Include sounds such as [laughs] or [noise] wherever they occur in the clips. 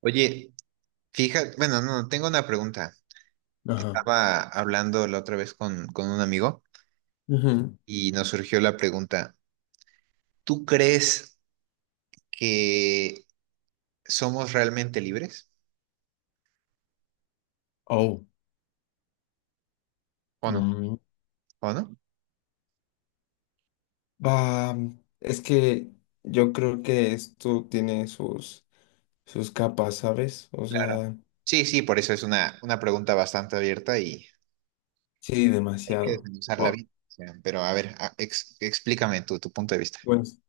Oye, fíjate, bueno, no, tengo una pregunta. Ajá. Estaba hablando la otra vez con un amigo Ujú. y nos surgió la pregunta, ¿tú crees que somos realmente libres Oh, o no? mm, ¿O no? va. Es que yo creo que esto tiene sus capas, ¿sabes? O Claro. sea, Sí, sí, por eso es una pregunta bastante abierta y sí, hay que demasiado. desmenuzarla Oh, bien. O sea, pero a ver, explícame tu punto de vista. pues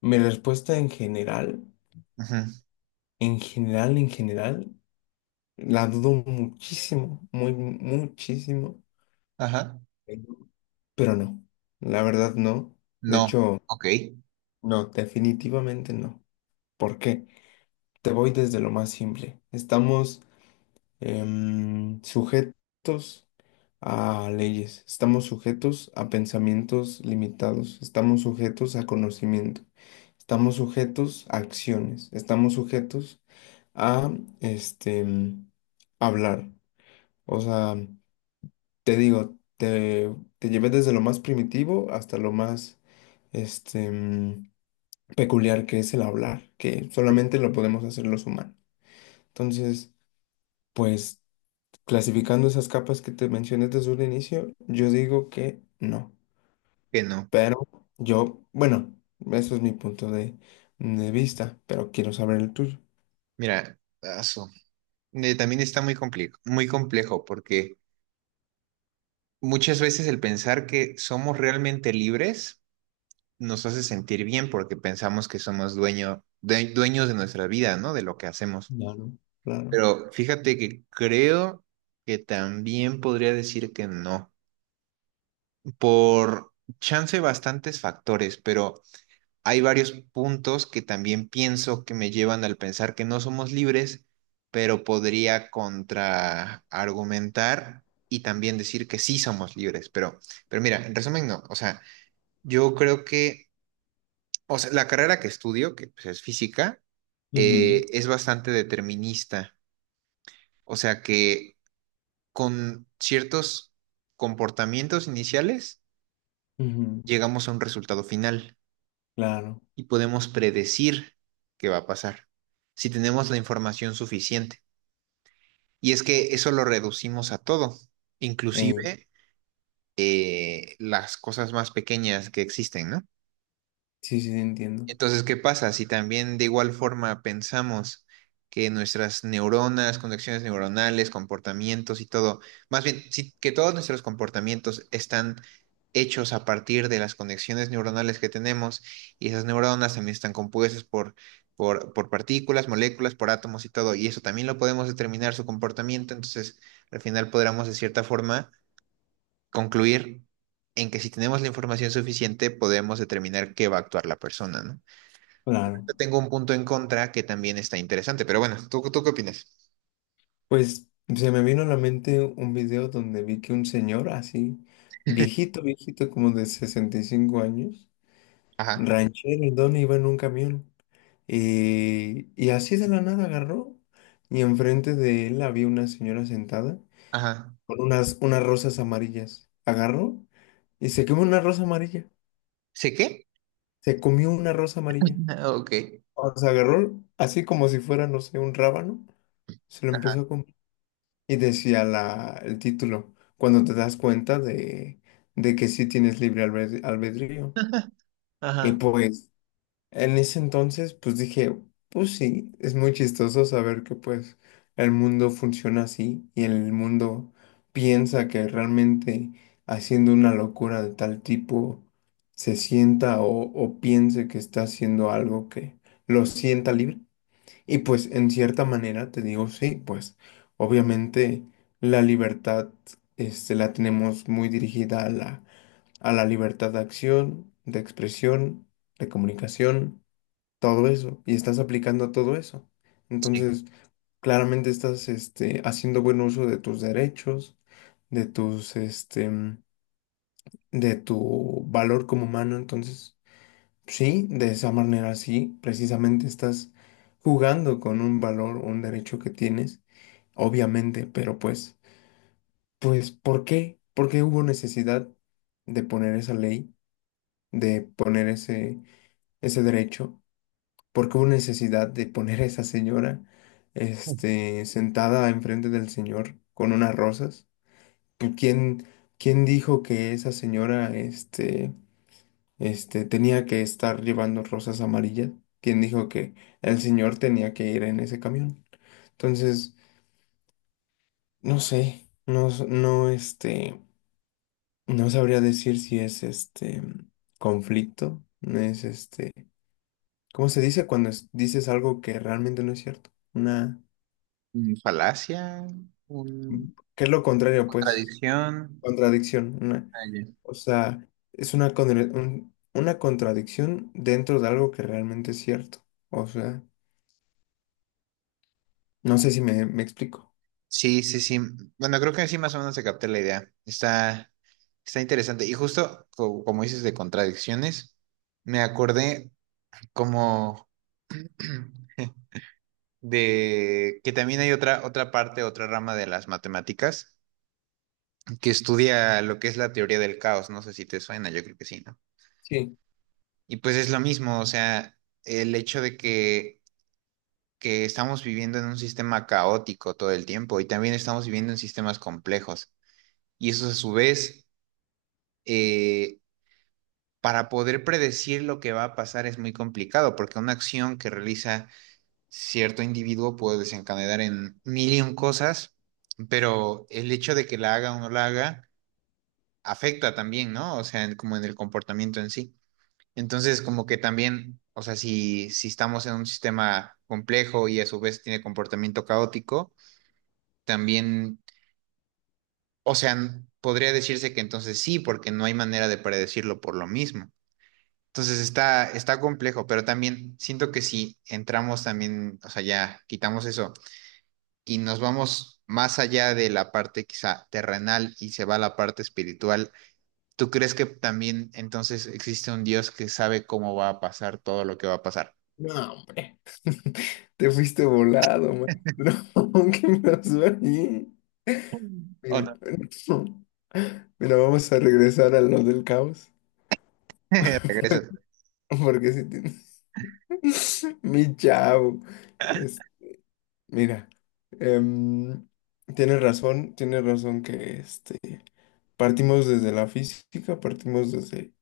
mi respuesta en general, Ujú. en general, la dudo muchísimo, muchísimo. Ajá. Pero no, la verdad no. De No. hecho, Ok. no, definitivamente no. ¿Por qué? Te voy desde lo más simple. Estamos sujetos a leyes, estamos sujetos a pensamientos limitados, estamos sujetos a conocimiento, estamos sujetos a acciones, estamos sujetos a este em, hablar. O sea, te digo, te llevé desde lo más primitivo hasta lo más este em, peculiar, que es el hablar, que solamente lo podemos hacer los humanos. Entonces, pues, clasificando esas capas que te mencioné desde un inicio, yo digo que no. Que no. Pero yo, bueno, eso es mi de vista, pero quiero saber el tuyo. Mira, aso. También está muy complejo porque muchas veces el pensar que somos realmente libres nos hace sentir bien porque pensamos que somos dueños de nuestra vida, ¿no? De lo que hacemos. Claro, claro. Pero fíjate que creo que también podría decir que no, por chance bastantes factores, pero hay varios puntos que también pienso que me llevan al pensar que no somos libres, pero podría contraargumentar y también decir que sí somos libres, pero mira, en resumen, no. O sea, yo creo que, o sea, la carrera que estudio, que pues, es física, Ujú, es bastante determinista. O sea que con ciertos comportamientos iniciales ujú, llegamos a un resultado final claro. y podemos predecir qué va a pasar si tenemos la información suficiente. Y es que eso lo reducimos a todo, Eh, inclusive las cosas más pequeñas que existen, ¿no? sí, sí, entiendo. Entonces, ¿qué pasa? Si también de igual forma pensamos que nuestras neuronas, conexiones neuronales, comportamientos y todo, más bien, que todos nuestros comportamientos están hechos a partir de las conexiones neuronales que tenemos y esas neuronas también están compuestas por partículas, moléculas, por átomos y todo, y eso también lo podemos determinar su comportamiento, entonces al final podremos de cierta forma concluir en que si tenemos la información suficiente podemos determinar qué va a actuar la persona, ¿no? Claro. Tengo un punto en contra que también está interesante, pero bueno, ¿tú qué opinas? Pues se me vino a la mente un video donde vi que un señor así, viejito, viejito, como de 65 años, Ajá, ranchero, el don iba en un camión. Y así de la nada agarró. Y enfrente de él había una señora sentada ajá. con unas rosas amarillas. Agarró y se comió una rosa amarilla. ¿Sé qué? Se comió una rosa amarilla. [laughs] Ah, ok. O sea, agarró así como si fuera, no sé, un rábano. Se lo empezó a comer. Y decía el título: cuando te das cuenta de que sí tienes libre albedrío. Ajá, Y ajá. pues en ese entonces, pues dije, pues sí, es muy chistoso saber que pues el mundo funciona así y el mundo piensa que realmente, haciendo una locura de tal tipo, se sienta o piense que está haciendo algo que lo sienta libre. Y pues en cierta manera te digo, sí, pues obviamente la libertad este, la tenemos muy dirigida a a la libertad de acción, de expresión, de comunicación, todo eso, y estás aplicando a todo eso. Sí. Entonces, claramente estás este, haciendo buen uso de tus derechos, de de tu valor como humano. Entonces, sí, de esa manera sí, precisamente estás jugando con un valor, un derecho que tienes, obviamente, pero pues, ¿por qué? ¿Por qué hubo necesidad de poner esa ley, de poner ese derecho? ¿Porque hubo necesidad de poner a esa señora, este, sentada enfrente del señor con unas rosas? Pues, ¿quién dijo que esa señora, tenía que estar llevando rosas amarillas? ¿Quién dijo que el señor tenía que ir en ese camión? Entonces, no sé, no sabría decir si es este conflicto, no es este, ¿cómo se dice cuando dices algo que realmente no es cierto? Una... Mm, falacia, un- ¿Qué es lo contrario, pues? contradicción. Contradicción. Ah, ya. O sea, es una contradicción dentro de algo que realmente es cierto. O sea, no sé si me explico. Sí, sí, sí. Bueno, creo que así más o menos se capté la idea. Está interesante. Y justo como dices de contradicciones, me acordé como [clears throat] de que también hay otra parte, otra rama de las matemáticas que estudia lo que es la teoría del caos. No sé si te suena, yo creo que sí, ¿no? Sí. Y pues es lo mismo, o sea, el hecho de que estamos viviendo en un sistema caótico todo el tiempo y también estamos viviendo en sistemas complejos. Y eso a su vez, eh, para poder predecir lo que va a pasar es muy complicado, porque una acción que realiza cierto individuo puede desencadenar en mil y un cosas, pero el hecho de que la haga o no la haga afecta también, ¿no? O sea, como en el comportamiento en sí. Entonces, como que también, o sea, si estamos en un sistema complejo y a su vez tiene comportamiento caótico, también, o sea, podría decirse que entonces sí, porque no hay manera de predecirlo por lo mismo. Entonces está complejo, pero también siento que si entramos también, o sea, ya quitamos eso y nos vamos más allá de la parte quizá terrenal y se va a la parte espiritual, ¿tú crees que también entonces existe un Dios que sabe cómo va a pasar todo lo que va a pasar? No, hombre. [laughs] Te fuiste volado, maestro. [laughs] ¿Qué pasó ahí? Mm. ¿O Mira, no? [laughs] no. Mira, vamos a regresar a lo del caos. [laughs] Regresas. [laughs] Porque si tienes... [laughs] Mi chavo. Mira, em, tienes razón que este, partimos desde la física,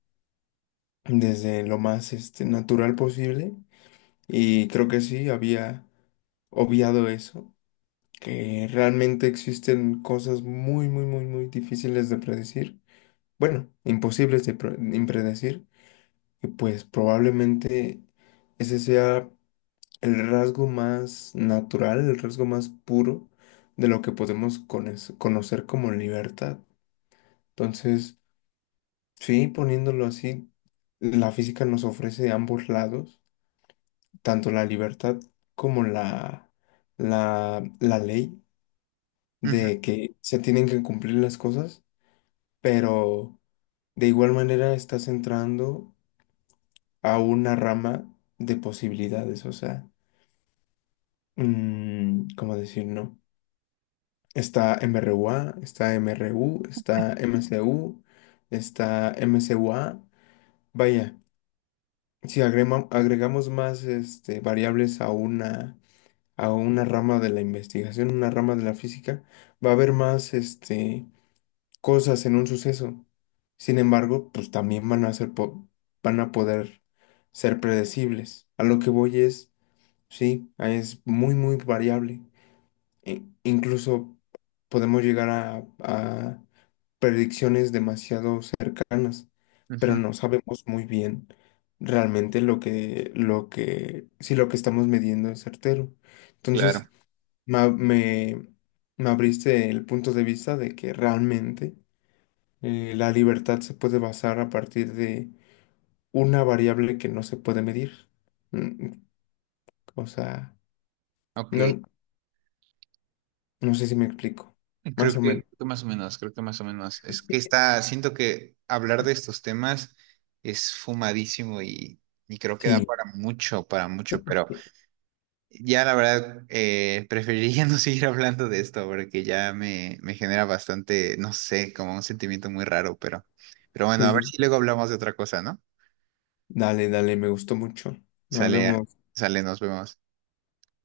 desde lo más este, natural posible, y creo que sí, había obviado eso, que realmente existen cosas muy, muy, muy, muy difíciles de predecir, bueno, imposibles de impredecir, y pues probablemente ese sea... el rasgo más natural, el rasgo más puro de lo que podemos conocer como libertad. Entonces, sí, poniéndolo así, la física nos ofrece ambos lados, tanto la libertad como la ley Ujú, de que se tienen que cumplir las cosas, pero de igual manera estás entrando a una rama de posibilidades, o sea, mm, ¿cómo decir, no? Está MRUA, está MRU, está MCU, está MCUA. Vaya, si agregamos más este, variables a a una rama de la investigación, una rama de la física, va a haber más este, cosas en un suceso. Sin embargo, pues también van a ser van a poder ser predecibles. A lo que voy es, sí, es muy, muy variable, incluso podemos llegar a predicciones demasiado cercanas, pero ujú, no sabemos muy bien realmente si lo que estamos midiendo es certero. claro. Entonces, ma- me, me abriste el punto de vista de que realmente la libertad se puede basar a partir de una variable que no se puede medir. Mm, o sea, Ok. no, no sé si me explico. Creo Más o menos. creo que más o menos, creo que más o menos. Es que está, siento que hablar de estos temas es fumadísimo y creo que da Sí. Para mucho, pero ya la verdad preferiría [laughs] no seguir hablando de esto porque ya me genera bastante, no sé, como un sentimiento muy raro, pero bueno, Sí, a ver sí. si luego hablamos de otra cosa, ¿no? Dale, dale, me gustó mucho. Nos Sale, vemos. sale, nos vemos.